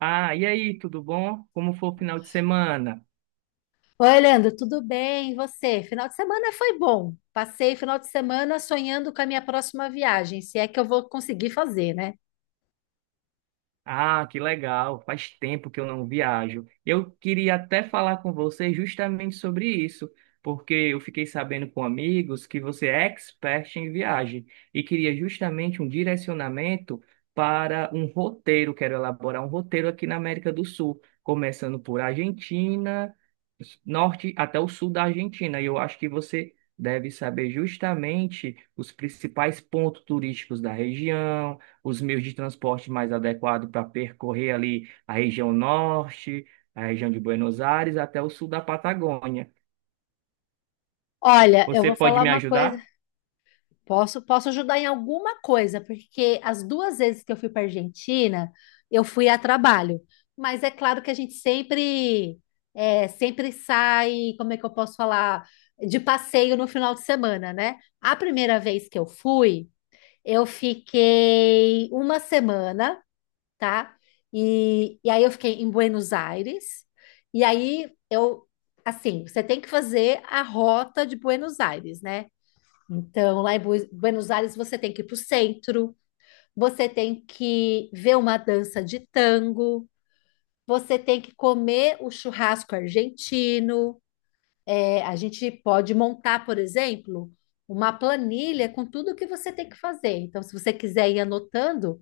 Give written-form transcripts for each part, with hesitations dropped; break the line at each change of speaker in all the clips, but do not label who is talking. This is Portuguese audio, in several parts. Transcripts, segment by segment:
Ah, e aí, tudo bom? Como foi o final de semana?
Oi, Leandro, tudo bem? E você? Final de semana foi bom. Passei o final de semana sonhando com a minha próxima viagem, se é que eu vou conseguir fazer, né?
Ah, que legal. Faz tempo que eu não viajo. Eu queria até falar com você justamente sobre isso, porque eu fiquei sabendo com amigos que você é expert em viagem e queria justamente um direcionamento para um roteiro. Quero elaborar um roteiro aqui na América do Sul, começando por Argentina, norte até o sul da Argentina. E eu acho que você deve saber justamente os principais pontos turísticos da região, os meios de transporte mais adequados para percorrer ali a região norte, a região de Buenos Aires, até o sul da Patagônia.
Olha, eu
Você
vou
pode
falar
me
uma coisa.
ajudar?
Posso ajudar em alguma coisa, porque as duas vezes que eu fui para Argentina, eu fui a trabalho. Mas é claro que a gente sempre, sempre sai, como é que eu posso falar, de passeio no final de semana, né? A primeira vez que eu fui, eu fiquei uma semana, tá? E aí eu fiquei em Buenos Aires, e aí eu, assim, você tem que fazer a rota de Buenos Aires, né? Então, lá em Buenos Aires, você tem que ir para o centro, você tem que ver uma dança de tango, você tem que comer o churrasco argentino. É, a gente pode montar, por exemplo, uma planilha com tudo que você tem que fazer. Então, se você quiser ir anotando,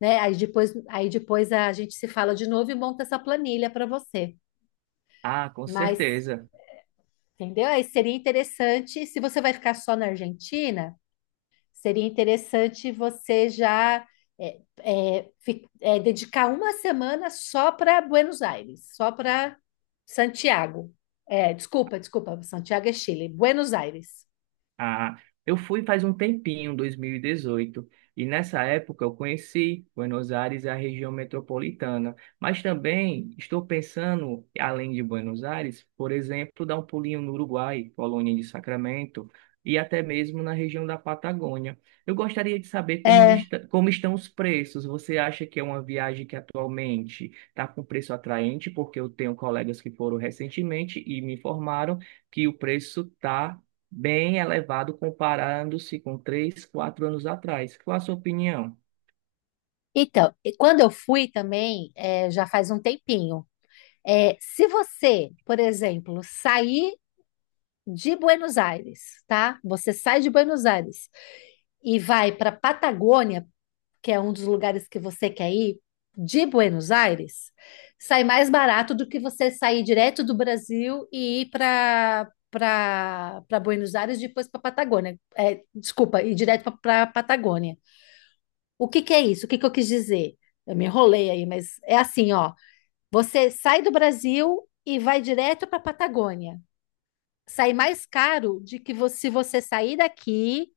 né? Aí depois a gente se fala de novo e monta essa planilha para você.
Ah, com
Mas,
certeza.
entendeu? Aí seria interessante, se você vai ficar só na Argentina, seria interessante você já dedicar uma semana só para Buenos Aires, só para Santiago. É, desculpa, Santiago é Chile, Buenos Aires.
Ah, eu fui faz um tempinho, 2018, e dezoito, e nessa época eu conheci Buenos Aires, e a região metropolitana, mas também estou pensando, além de Buenos Aires, por exemplo, dar um pulinho no Uruguai, Colônia de Sacramento, e até mesmo na região da Patagônia. Eu gostaria de saber como
É,
como estão os preços. Você acha que é uma viagem que atualmente está com preço atraente? Porque eu tenho colegas que foram recentemente e me informaram que o preço está bem elevado comparando-se com três, quatro anos atrás. Qual a sua opinião?
então, e quando eu fui também, é, já faz um tempinho. É, se você, por exemplo, sair de Buenos Aires, tá? Você sai de Buenos Aires e vai para Patagônia, que é um dos lugares que você quer ir, de Buenos Aires, sai mais barato do que você sair direto do Brasil e ir para Buenos Aires e depois para Patagônia. É, desculpa, ir direto para Patagônia. O que que é isso? O que que eu quis dizer? Eu me enrolei aí, mas é assim, ó. Você sai do Brasil e vai direto para Patagônia sair mais caro de que você, se você sair daqui,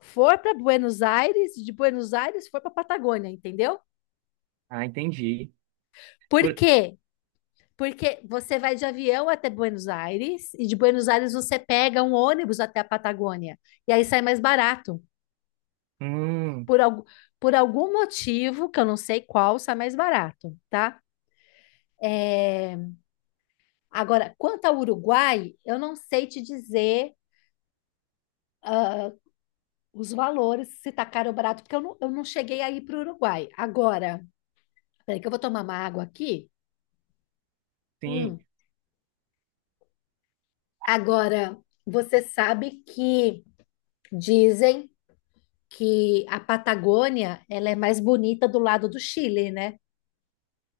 for para Buenos Aires, de Buenos Aires for para Patagônia, entendeu?
Ah, entendi.
Por
Por-
quê? Porque você vai de avião até Buenos Aires e de Buenos Aires você pega um ônibus até a Patagônia e aí sai mais barato.
Hum,
Por, al por algum motivo, que eu não sei qual, sai mais barato, tá? É, agora, quanto ao Uruguai, eu não sei te dizer os valores, se tá caro ou barato, porque eu não cheguei aí para o Uruguai. Agora, peraí, que eu vou tomar uma água aqui.
sim.
Hum. Agora, você sabe que dizem que a Patagônia ela é mais bonita do lado do Chile, né?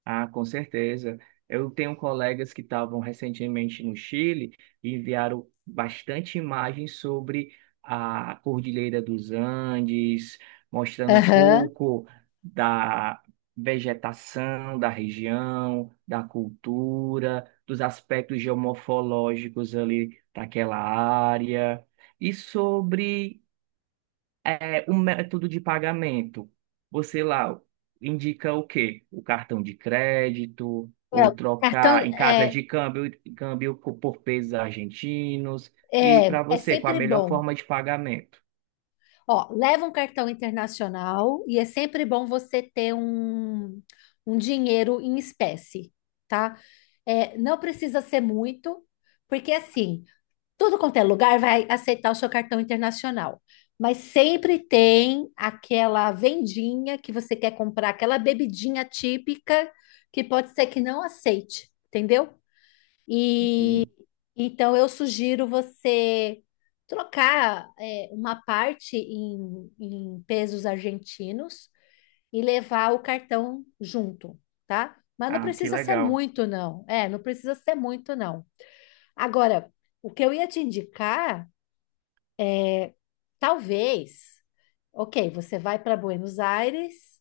Ah, com certeza. Eu tenho colegas que estavam recentemente no Chile e enviaram bastante imagens sobre a Cordilheira dos Andes, mostrando um
Aham.
pouco da vegetação da região, da cultura, dos aspectos geomorfológicos ali daquela área e sobre o método de pagamento. Você lá indica o quê? O cartão de crédito, ou
Não, cartão
trocar em casas
é,
de câmbio, por pesos argentinos. E
é,
para
é
você, qual a
sempre
melhor
bom.
forma de pagamento?
Ó, leva um cartão internacional e é sempre bom você ter um dinheiro em espécie, tá? É, não precisa ser muito, porque assim, tudo quanto é lugar vai aceitar o seu cartão internacional. Mas sempre tem aquela vendinha que você quer comprar, aquela bebidinha típica que pode ser que não aceite, entendeu? E
Sim.
então eu sugiro você trocar é, uma parte em pesos argentinos e levar o cartão junto, tá? Mas não
Ah,
precisa ser muito, não. É, não precisa ser muito, não. Agora, o que eu ia te indicar. Talvez, ok, você vai para Buenos Aires,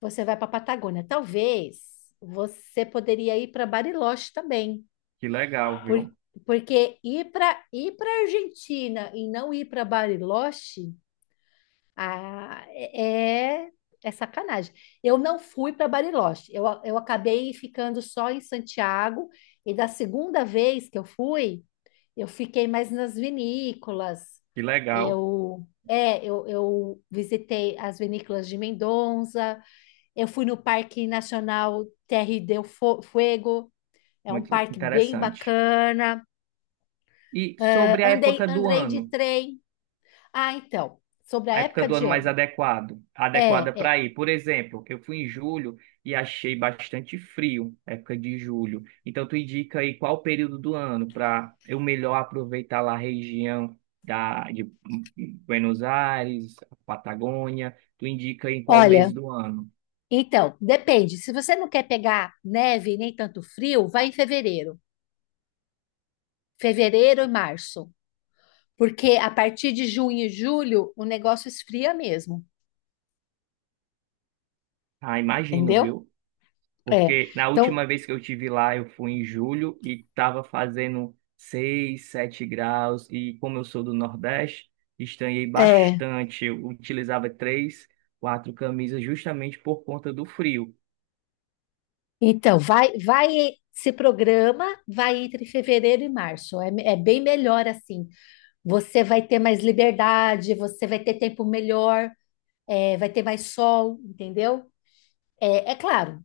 você vai para Patagônia. Talvez você poderia ir para Bariloche também,
que legal,
por-
viu?
porque ir para Argentina e não ir para Bariloche ah, é, é sacanagem. Eu não fui para Bariloche. Eu acabei ficando só em Santiago. E da segunda vez que eu fui, eu fiquei mais nas vinícolas.
Que legal,
Eu, é, eu visitei as vinícolas de Mendonça. Eu fui no Parque Nacional Fuego. É um
muito
parque bem
interessante.
bacana.
E
Ah,
sobre a
andei,
época do
andei de
ano?
trem. Ah, então, sobre a
A época
época
do
de
ano mais
ano.
adequada
É, é.
para ir. Por exemplo, eu fui em julho e achei bastante frio, época de julho. Então, tu indica aí qual o período do ano para eu melhor aproveitar lá a região de Buenos Aires, Patagônia. Tu indica aí qual mês
Olha.
do ano.
Então, depende. Se você não quer pegar neve nem tanto frio, vai em fevereiro. Fevereiro e março. Porque a partir de junho e julho o negócio esfria mesmo,
Ah, imagino,
entendeu?
viu?
É.
Porque na
Então,
última vez que eu tive lá, eu fui em julho e estava fazendo 6 7 graus. E como eu sou do Nordeste, estranhei
é.
bastante. Eu utilizava três, quatro camisas justamente por conta do frio.
Então, se programa, vai entre fevereiro e março. É, é bem melhor assim. Você vai ter mais liberdade, você vai ter tempo melhor, é, vai ter mais sol, entendeu? É, é claro,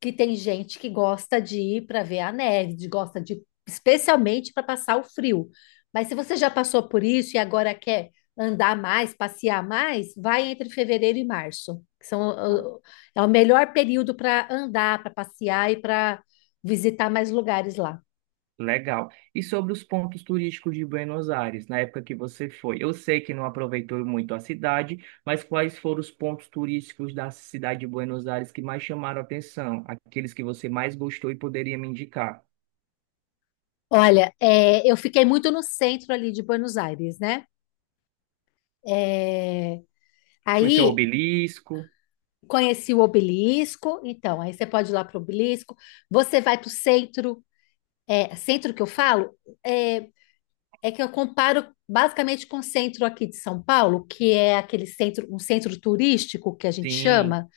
que tem gente que gosta de ir para ver a neve, de- gosta de especialmente para passar o frio. Mas se você já passou por isso e agora quer andar mais, passear mais, vai entre fevereiro e março, que são uh, é o melhor período para andar, para passear e para visitar mais lugares lá.
Legal. E sobre os pontos turísticos de Buenos Aires, na época que você foi? Eu sei que não aproveitou muito a cidade, mas quais foram os pontos turísticos da cidade de Buenos Aires que mais chamaram a atenção? Aqueles que você mais gostou e poderia me indicar?
Olha, é, eu fiquei muito no centro ali de Buenos Aires, né? É,
Conheceu o
aí
obelisco?
conheci o obelisco, então aí você pode ir lá para o obelisco. Você vai para o centro, é, centro que eu falo é, é que eu comparo basicamente com o centro aqui de São Paulo, que é aquele centro, um centro turístico que a gente
Sim,
chama,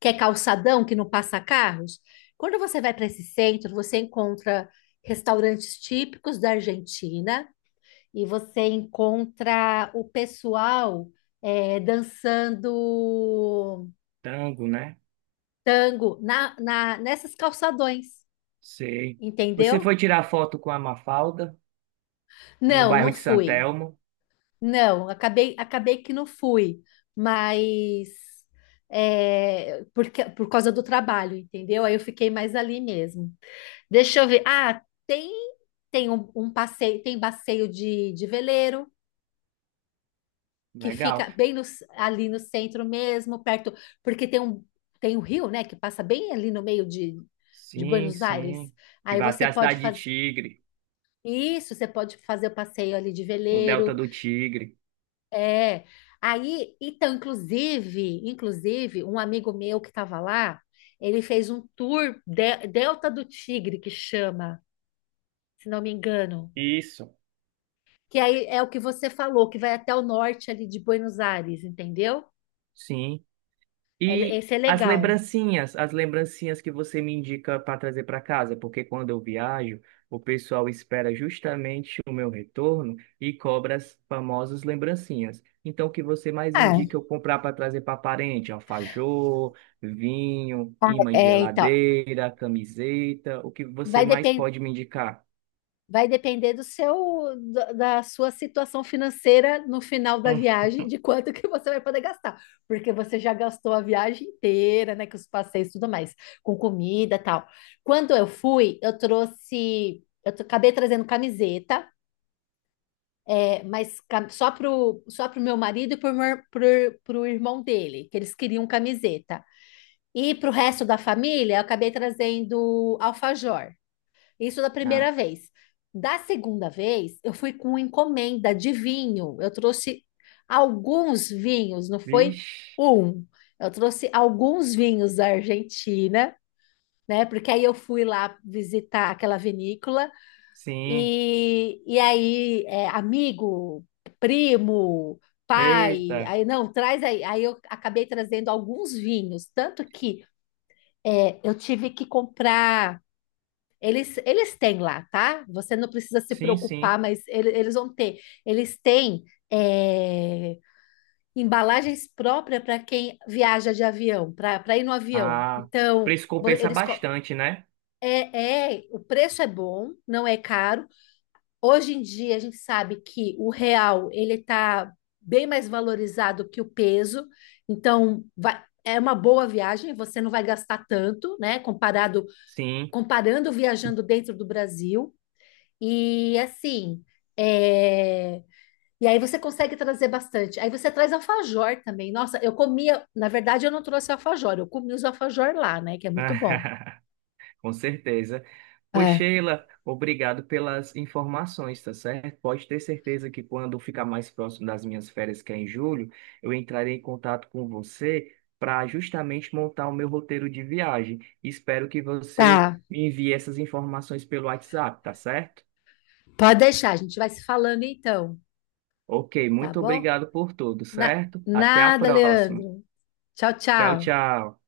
que é calçadão, que não passa carros. Quando você vai para esse centro, você encontra restaurantes típicos da Argentina e você encontra o pessoal é, dançando
tango, né?
tango nessas calçadões,
Sei. Você
entendeu?
foi tirar foto com a Mafalda no
Não, não
bairro de
fui.
Santelmo?
Não, acabei que não fui, mas é, porque, por causa do trabalho, entendeu? Aí eu fiquei mais ali mesmo. Deixa eu ver. Ah, um passeio, tem passeio de veleiro que
Legal.
fica bem no, ali no centro mesmo, perto, porque tem um rio, né, que passa bem ali no meio de
Sim,
Buenos Aires.
sim. Que
Aí
vai até
você
a
pode
cidade de
fazer
Tigre,
isso, você pode fazer o passeio ali de
no Delta
veleiro.
do Tigre.
É. Aí, então, inclusive, um amigo meu que estava lá, ele fez um tour Delta do Tigre, que chama, se não me engano.
Isso.
Que aí é o que você falou, que vai até o norte ali de Buenos Aires, entendeu?
Sim. E
Esse é
as
legal.
lembrancinhas, as lembrancinhas que você me indica para trazer para casa, porque quando eu viajo, o pessoal espera justamente o meu retorno e cobra as famosas lembrancinhas. Então, o que você mais indica
É,
eu comprar para trazer para parente? Alfajor, vinho, imã de
é, então,
geladeira, camiseta, o que você
vai.
mais pode me indicar?
Vai depender do seu, da sua situação financeira no final da
Hum.
viagem, de quanto que você vai poder gastar, porque você já gastou a viagem inteira, né, com os passeios e tudo mais, com comida, e tal. Quando eu fui, eu trouxe, acabei trazendo camiseta, é, mas só pro meu marido e pro irmão dele, que eles queriam camiseta. E pro resto da família, eu acabei trazendo alfajor. Isso da
Ah,
primeira vez. Da segunda vez, eu fui com encomenda de vinho. Eu trouxe alguns vinhos, não foi
vixe.
um. Eu trouxe alguns vinhos da Argentina, né? Porque aí eu fui lá visitar aquela vinícola
Sim.
e aí, é, amigo, primo, pai,
Eita.
aí não, traz aí. Aí eu acabei trazendo alguns vinhos, tanto que é, eu tive que comprar. Eles têm lá, tá? Você não precisa se
Sim, sim.
preocupar, mas eles vão ter. Eles têm é, embalagens próprias para quem viaja de avião, para ir no avião.
Ah,
Então,
preço compensa bastante, né?
é, é, o preço é bom, não é caro. Hoje em dia a gente sabe que o real ele está bem mais valorizado que o peso, então é uma boa viagem. Você não vai gastar tanto, né? Comparado
Sim.
comparando viajando dentro do Brasil. E assim, é, e aí você consegue trazer bastante. Aí você traz alfajor também. Nossa, eu comia, na verdade eu não trouxe alfajor, eu comi os alfajor lá, né, que é muito bom.
Ah, com certeza. Pois,
É,
Sheila, obrigado pelas informações, tá certo? Pode ter certeza que quando ficar mais próximo das minhas férias, que é em julho, eu entrarei em contato com você para justamente montar o meu roteiro de viagem. Espero que você
tá.
me envie essas informações pelo WhatsApp, tá certo?
Pode deixar, a gente vai se falando então,
Ok,
tá
muito
bom?
obrigado por tudo, certo? Até a
Nada,
próxima.
Leandro. Tchau,
Tchau,
tchau.
tchau.